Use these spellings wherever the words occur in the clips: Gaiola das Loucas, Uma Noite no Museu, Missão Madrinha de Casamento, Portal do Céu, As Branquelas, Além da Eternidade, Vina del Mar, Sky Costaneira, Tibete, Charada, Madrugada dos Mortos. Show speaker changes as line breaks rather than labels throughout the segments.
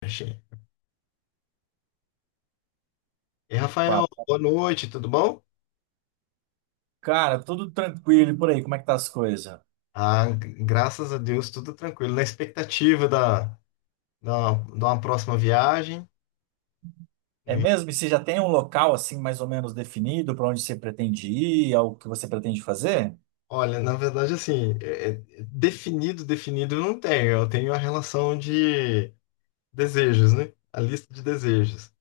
Achei. E Rafael,
Papo.
boa noite, tudo bom?
Cara, tudo tranquilo e por aí, como é que tá as coisas?
Ah, graças a Deus, tudo tranquilo. Na expectativa da uma próxima viagem,
É
né?
mesmo? E você já tem um local assim mais ou menos definido para onde você pretende ir, ao que você pretende fazer?
Olha, na verdade, assim, definido, definido eu não tenho. Eu tenho a relação de desejos, né? A lista de desejos,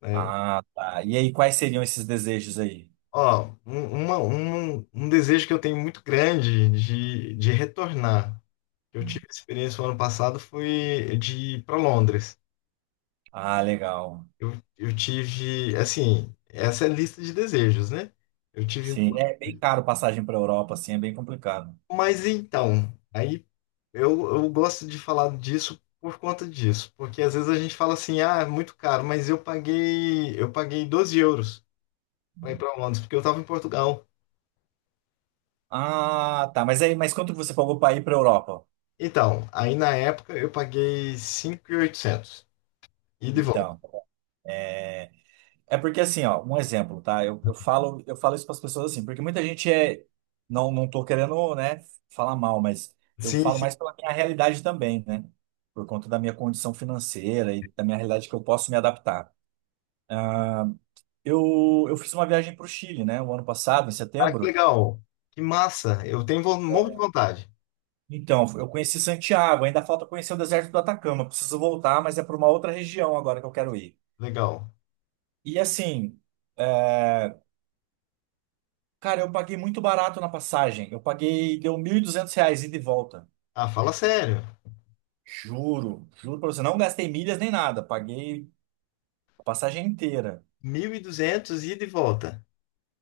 né?
Ah, tá. E aí, quais seriam esses desejos aí?
Ó, um desejo que eu tenho muito grande de retornar. Eu tive experiência no ano passado, foi de ir para Londres.
Ah, legal.
Eu, eu tive, assim, essa é a lista de desejos, né? Eu tive um
Sim,
pouco,
é bem caro passagem para Europa, assim, é bem complicado.
mas então, aí eu gosto de falar disso por conta disso, porque às vezes a gente fala assim, ah, é muito caro, mas eu paguei 12 euros para ir para Londres, porque eu estava em Portugal.
Ah, tá. Mas aí, mas quanto você pagou para ir para Europa?
Então, aí na época eu paguei 5.800 e oitocentos ida e volta.
Então. É, é porque assim, ó, um exemplo, tá? Eu falo isso para as pessoas assim, porque muita gente não, não tô querendo, né, falar mal, mas eu
Sim,
falo
sim.
mais pela minha realidade também, né? Por conta da minha condição financeira e da minha realidade que eu posso me adaptar. Eu fiz uma viagem para o Chile, né, o ano passado, em
Ah, que
setembro.
legal. Que massa. Eu tenho morro de vontade.
Então, eu conheci Santiago, ainda falta conhecer o deserto do Atacama. Preciso voltar, mas é para uma outra região agora que eu quero ir.
Legal.
E assim, é, cara, eu paguei muito barato na passagem. Eu paguei, deu 1.200 reais ida e volta.
Ah, fala sério.
Juro, juro pra você, não gastei milhas nem nada, paguei a passagem inteira
1.200 ida e volta.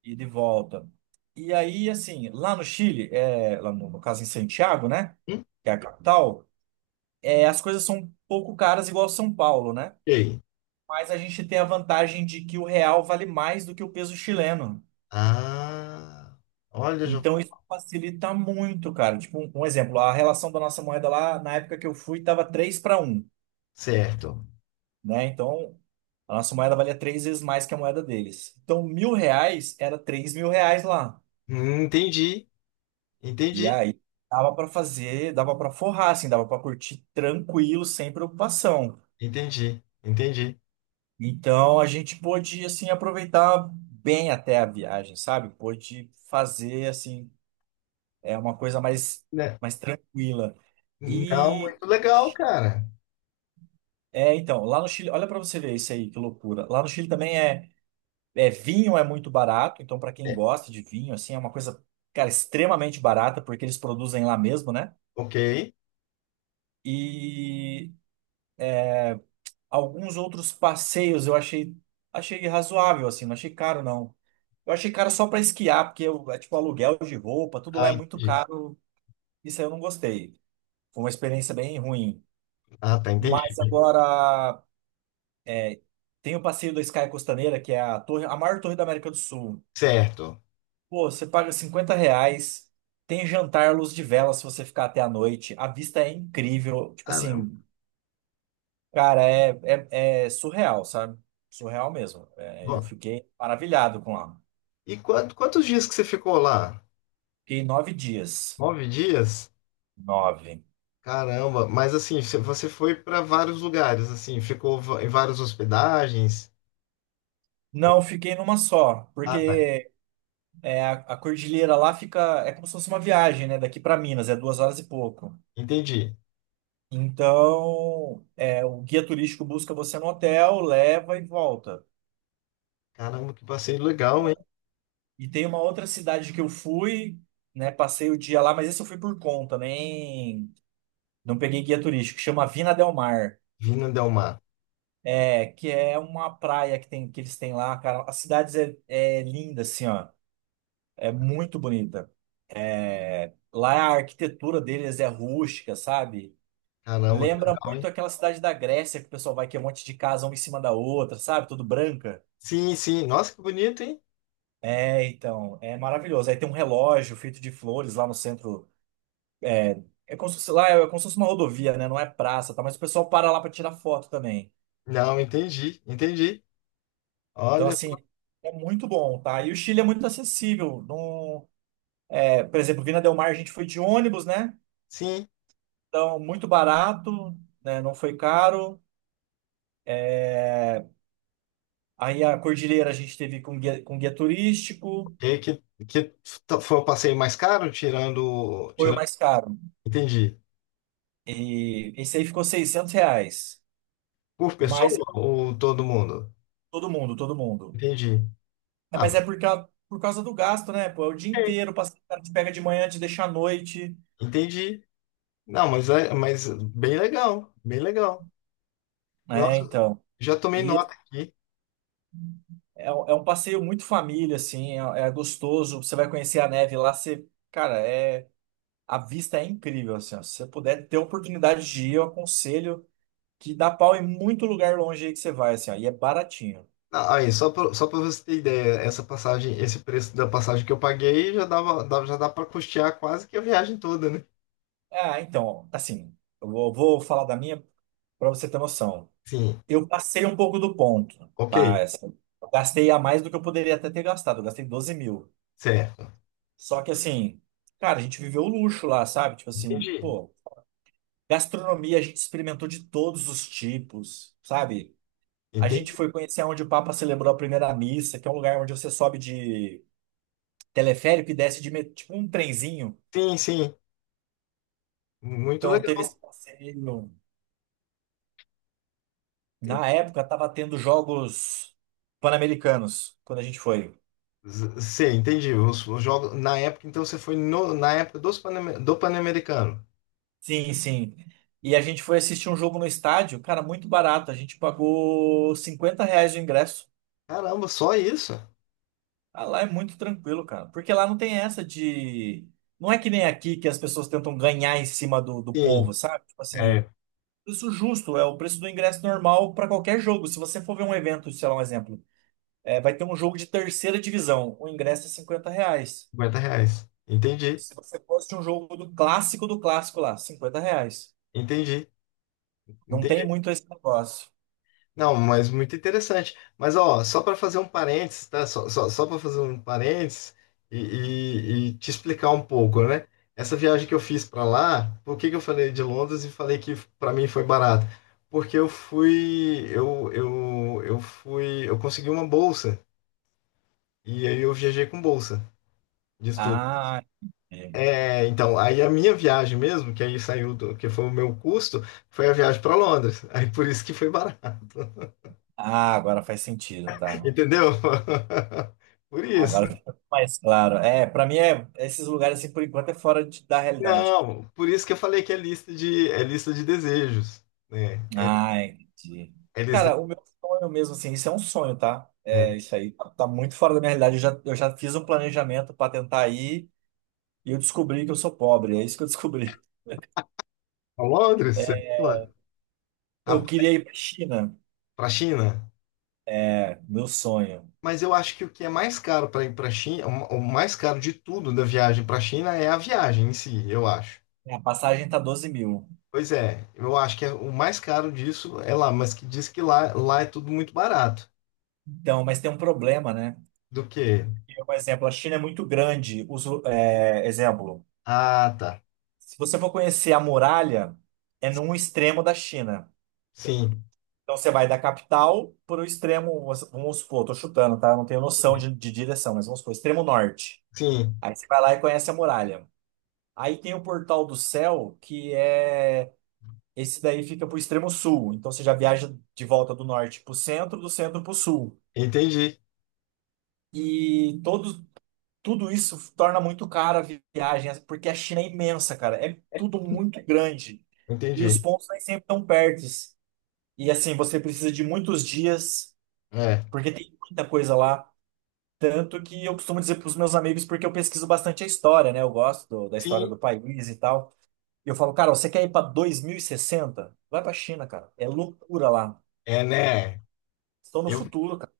e de volta. E aí, assim, lá no Chile, é, lá no caso em Santiago, né,
Hum?
que é a capital, é, as coisas são um pouco caras igual São Paulo, né?
E aí?
Mas a gente tem a vantagem de que o real vale mais do que o peso chileno.
Ah, olha, já vou.
Então isso facilita muito, cara. Tipo, um exemplo, a relação da nossa moeda lá, na época que eu fui, tava 3 para 1,
Certo.
né? Então, a nossa moeda valia 3 vezes mais que a moeda deles. Então, 1.000 reais era 3.000 reais lá.
Entendi,
E
entendi,
aí, dava para fazer, dava para forrar, assim, dava para curtir tranquilo, sem preocupação.
entendi, entendi.
Então, a gente pôde, assim, aproveitar bem até a viagem, sabe? Pôde fazer, assim, é uma coisa mais,
Né?
mais tranquila.
Não,
E...
muito legal, cara.
é, então, lá no Chile, olha para você ver isso aí, que loucura. Lá no Chile também é é, vinho é muito barato, então para quem
É,
gosta de vinho, assim, é uma coisa, cara, extremamente barata, porque eles produzem lá mesmo, né?
ok.
E alguns outros passeios achei razoável, assim, não achei caro, não. Eu achei caro só para esquiar, porque é tipo aluguel de roupa, tudo lá
Ah,
é muito
entendi.
caro, isso aí eu não gostei. Foi uma experiência bem ruim.
Ah, tá, entendi.
Mas agora tem o passeio da Sky Costaneira, que é a torre, a maior torre da América do Sul.
Certo.
Pô, você paga 50 reais, tem jantar à luz de vela se você ficar até a noite. A vista é incrível. Tipo
Caramba.
assim, cara, é surreal, sabe? Surreal mesmo. É, eu
Bom,
fiquei maravilhado com lá.
e quantos dias que você ficou lá?
Fiquei 9 dias.
9 dias?
Nove.
Caramba, mas assim, você foi para vários lugares, assim, ficou em várias hospedagens?
Não, fiquei numa só,
Ah, tá,
porque é, a cordilheira lá fica. É como se fosse uma viagem, né? Daqui para Minas, é 2 horas e pouco.
entendi.
Então, é, o guia turístico busca você no hotel, leva e volta.
Caramba, que passeio legal, hein?
E tem uma outra cidade que eu fui, né? Passei o dia lá, mas esse eu fui por conta, nem não peguei guia turístico, chama Vina del Mar.
Vindo Del Mar.
É, que é uma praia que tem que eles têm lá, cara. As cidades é, é linda, assim, ó. É muito bonita. É, lá a arquitetura deles é rústica, sabe?
Caramba, que
Lembra
legal,
muito
hein?
aquela cidade da Grécia que o pessoal vai que é um monte de casa uma em cima da outra, sabe? Tudo branca.
Sim, sim. Nossa, que bonito, hein?
É, então, é maravilhoso. Aí tem um relógio feito de flores lá no centro. É, é como se fosse, lá é como se fosse uma rodovia, né? Não é praça, tá? Mas o pessoal para lá para tirar foto também.
Não, entendi, entendi.
Então,
Olha,
assim, é muito bom, tá? E o Chile é muito acessível. Não, é, por exemplo, Vina del Mar a gente foi de ônibus, né?
sim.
Então, muito barato, né? Não foi caro. Aí a Cordilheira a gente teve com guia turístico,
E que foi o passeio mais caro, tirando,
foi o
tirando.
mais caro.
Entendi.
E esse aí ficou 600 reais.
Por
Mas é
pessoa ou todo mundo?
todo mundo, todo mundo.
Entendi.
É,
Ah,
mas
mas
é por, por causa do gasto, né? Pô, é o dia
ok.
inteiro, o cara te pega de manhã, te deixa à noite.
Entendi. Não, mas bem legal, bem legal.
É,
Nossa,
então.
já tomei
E
nota aqui.
é um passeio muito família, assim, é, é gostoso. Você vai conhecer a neve lá, você, cara, é a vista é incrível, assim, ó. Se você puder ter a oportunidade de ir, eu aconselho que dá pau em muito lugar longe aí que você vai, assim, ó, e é baratinho.
Ah, aí, só para você ter ideia, essa passagem, esse preço da passagem que eu paguei já já dá para custear quase que a viagem toda, né?
Ah, então, assim, eu vou falar da minha para você ter noção.
Sim,
Eu passei um pouco do ponto,
ok,
tá? Assim, eu gastei a mais do que eu poderia até ter gastado, eu gastei 12 mil.
certo.
Só que assim, cara, a gente viveu o luxo lá, sabe? Tipo assim,
Entendi.
pô. Gastronomia, a gente experimentou de todos os tipos, sabe? A gente
Entendi.
foi conhecer onde o Papa celebrou a primeira missa, que é um lugar onde você sobe de teleférico e desce de tipo um trenzinho.
Sim, sim. Muito
Então
legal.
teve esse passeio. Na época tava tendo jogos pan-americanos quando a gente foi.
Sim, entendi. Os jogos na época, então você foi na época dos do Pan-Americano.
Sim, sim. E a gente foi assistir um jogo no estádio, cara, muito barato. A gente pagou 50 reais o ingresso.
Caramba, só isso?
Ah, lá é muito tranquilo, cara. Porque lá não tem essa de. Não é que nem aqui que as pessoas tentam ganhar em cima do
Sim,
povo, sabe? Tipo assim,
é,
preço justo é o preço do ingresso normal para qualquer jogo. Se você for ver um evento, sei lá, um exemplo, é, vai ter um jogo de terceira divisão, o ingresso é 50 reais.
R$ 50. Entendi,
Se você fosse um jogo do clássico lá, 50 reais.
entendi.
Não tem muito esse negócio.
Não, mas muito interessante. Mas ó, só para fazer um parênteses, tá? Só para fazer um parênteses e te explicar um pouco, né? Essa viagem que eu fiz para lá, por que que eu falei de Londres e falei que para mim foi barato? Porque eu fui, eu consegui uma bolsa e aí eu viajei com bolsa de estudo.
Ah, é.
É, então, aí a minha viagem mesmo, que aí saiu do, que foi o meu custo, foi a viagem para Londres. Aí por isso que foi barato,
Ah, agora faz sentido, tá?
entendeu? Por isso.
Agora ficou mais claro. É, pra mim é esses lugares assim por enquanto é da realidade.
Não, por isso que eu falei que é lista de desejos, né? É,
Ah, entendi.
é lista de.
Cara, o meu sonho mesmo assim, isso é um sonho, tá?
É,
É, isso aí tá muito fora da minha realidade. Eu já fiz um planejamento pra tentar ir e eu descobri que eu sou pobre. É isso que eu descobri.
pra Londres, você
É,
fala? a-
eu queria ir pra China.
Pra China.
É, meu sonho.
Mas eu acho que o que é mais caro para ir para China, o mais caro de tudo da viagem para a China é a viagem em si, eu acho.
A passagem tá 12 mil.
Pois é, eu acho que é, o mais caro disso é lá, mas que diz que lá, é tudo muito barato.
Então, mas tem um problema, né?
Do que?
Por exemplo, a China é muito grande. Os, é, exemplo.
Ah, tá.
Se você for conhecer a muralha, é num extremo da China.
Sim,
Então você vai da capital para o extremo, vamos supor, tô chutando, tá? Não tenho noção de direção, mas vamos supor, extremo norte.
sim,
Aí você vai lá e conhece a muralha. Aí tem o Portal do Céu, que é. Esse daí fica pro extremo sul. Então você já viaja de volta do norte pro centro, do centro pro sul.
entendi,
E tudo isso torna muito cara a viagem, porque a China é imensa, cara. É tudo muito grande. E os
entendi.
pontos aí sempre estão perto. E assim, você precisa de muitos dias,
É,
porque tem muita coisa lá. Tanto que eu costumo dizer para os meus amigos, porque eu pesquiso bastante a história, né? Eu gosto da história
sim,
do país e tal. E eu falo, cara, você quer ir para 2060? Vai para a China, cara. É loucura lá.
é, né?
Estão no
Eu,
futuro, cara.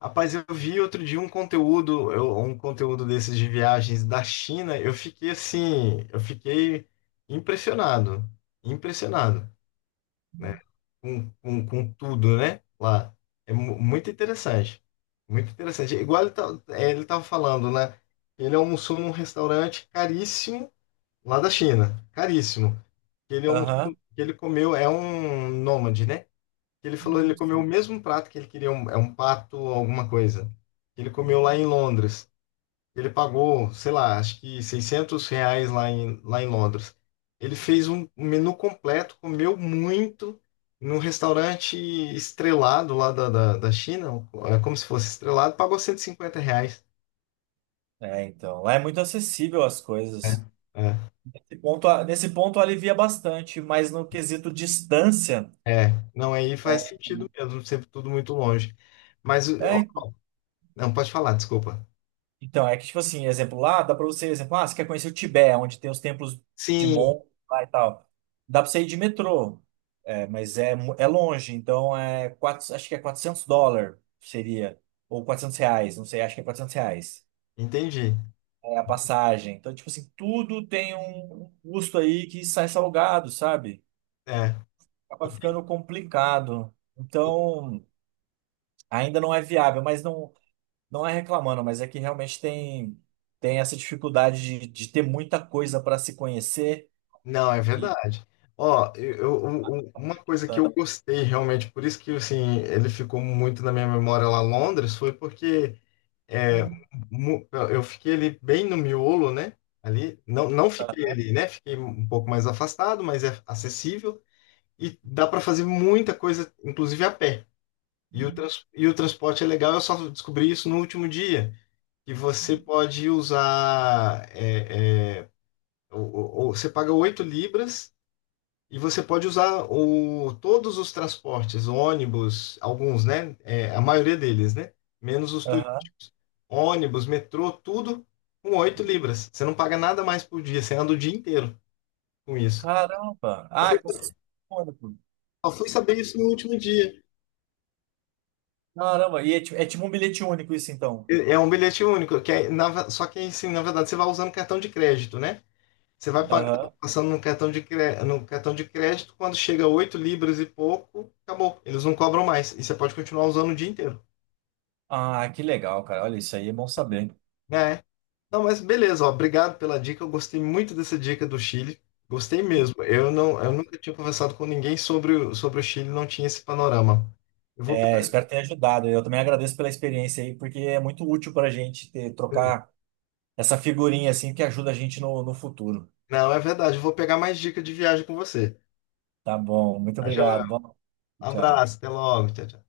rapaz, eu vi outro dia um conteúdo, um conteúdo desses de viagens da China, eu fiquei assim, eu fiquei impressionado, impressionado, né? Com tudo, né? Lá. É muito interessante, muito interessante. É igual ele tá, é, ele tava falando, né? Ele almoçou num restaurante caríssimo lá da China, caríssimo. Ele almoçou,
Aham.
ele comeu, é um nômade, né? Ele falou, ele comeu o mesmo prato que ele queria, um, é um pato alguma coisa. Ele comeu lá em Londres. Ele pagou, sei lá, acho que R$ 600 lá em Londres. Ele fez um menu completo, comeu muito num restaurante estrelado lá da China, é como se fosse estrelado, pagou R$ 150.
É, então. Lá é muito acessível as coisas.
É.
Nesse ponto alivia bastante, mas no quesito distância.
É, é, não, aí faz
Né?
sentido mesmo, sempre tudo muito longe. Mas, ó,
É,
não, pode falar, desculpa.
então, é que, tipo assim, exemplo, lá dá pra você, exemplo, ah, você quer conhecer o Tibete, onde tem os templos de
Sim,
Mon lá e tal. Dá pra você ir de metrô, é, mas é, é longe, então é acho que é 400 dólares seria, ou 400 reais, não sei, acho que é 400 reais.
entendi.
É a passagem. Então, tipo assim, tudo tem um custo aí que sai salgado, sabe?
É.
Acaba ficando complicado. Então, ainda não é viável, mas não. Não é reclamando, mas é que realmente tem essa dificuldade de ter muita coisa para se conhecer.
Não, é
E,
verdade. Ó, uma coisa que eu gostei realmente, por isso que assim, ele ficou muito na minha memória lá em Londres, foi porque é, eu fiquei ali bem no miolo, né? Ali, não, não fiquei ali, né? Fiquei um pouco mais afastado, mas é acessível e dá para fazer muita coisa, inclusive a pé. E e o transporte é legal, eu só descobri isso no último dia, que você pode usar, o- você paga 8 libras e você pode usar todos os transportes, ônibus, alguns, né? É, a maioria deles, né? Menos os
aham.
turísticos. Ônibus, metrô, tudo com 8 libras. Você não paga nada mais por dia, você anda o dia inteiro com isso.
Caramba! Ah, é como se fosse um único.
Só fui saber isso no último dia.
Caramba! E é, é tipo um bilhete único isso, então.
É um bilhete único, que é, só que assim, na verdade, você vai usando cartão de crédito, né? Você vai pagando,
Aham.
passando no cartão de crédito, quando chega 8 libras e pouco, acabou. Eles não cobram mais. E você pode continuar usando o dia inteiro.
Ah, que legal, cara. Olha, isso aí é bom saber.
Né? Não, mas beleza, ó, obrigado pela dica. Eu gostei muito dessa dica do Chile. Gostei mesmo. Eu nunca tinha conversado com ninguém sobre o Chile, não tinha esse panorama. Eu vou
É,
pegar...
espero ter ajudado. Eu também agradeço pela experiência aí, porque é muito útil para a gente ter, trocar essa figurinha assim que ajuda a gente no, no futuro.
Não, é verdade, eu vou pegar mais dica de viagem com você.
Tá bom, muito
Tá joia?
obrigado. Bom, tchau.
Abraço, até logo. Tchau, tchau.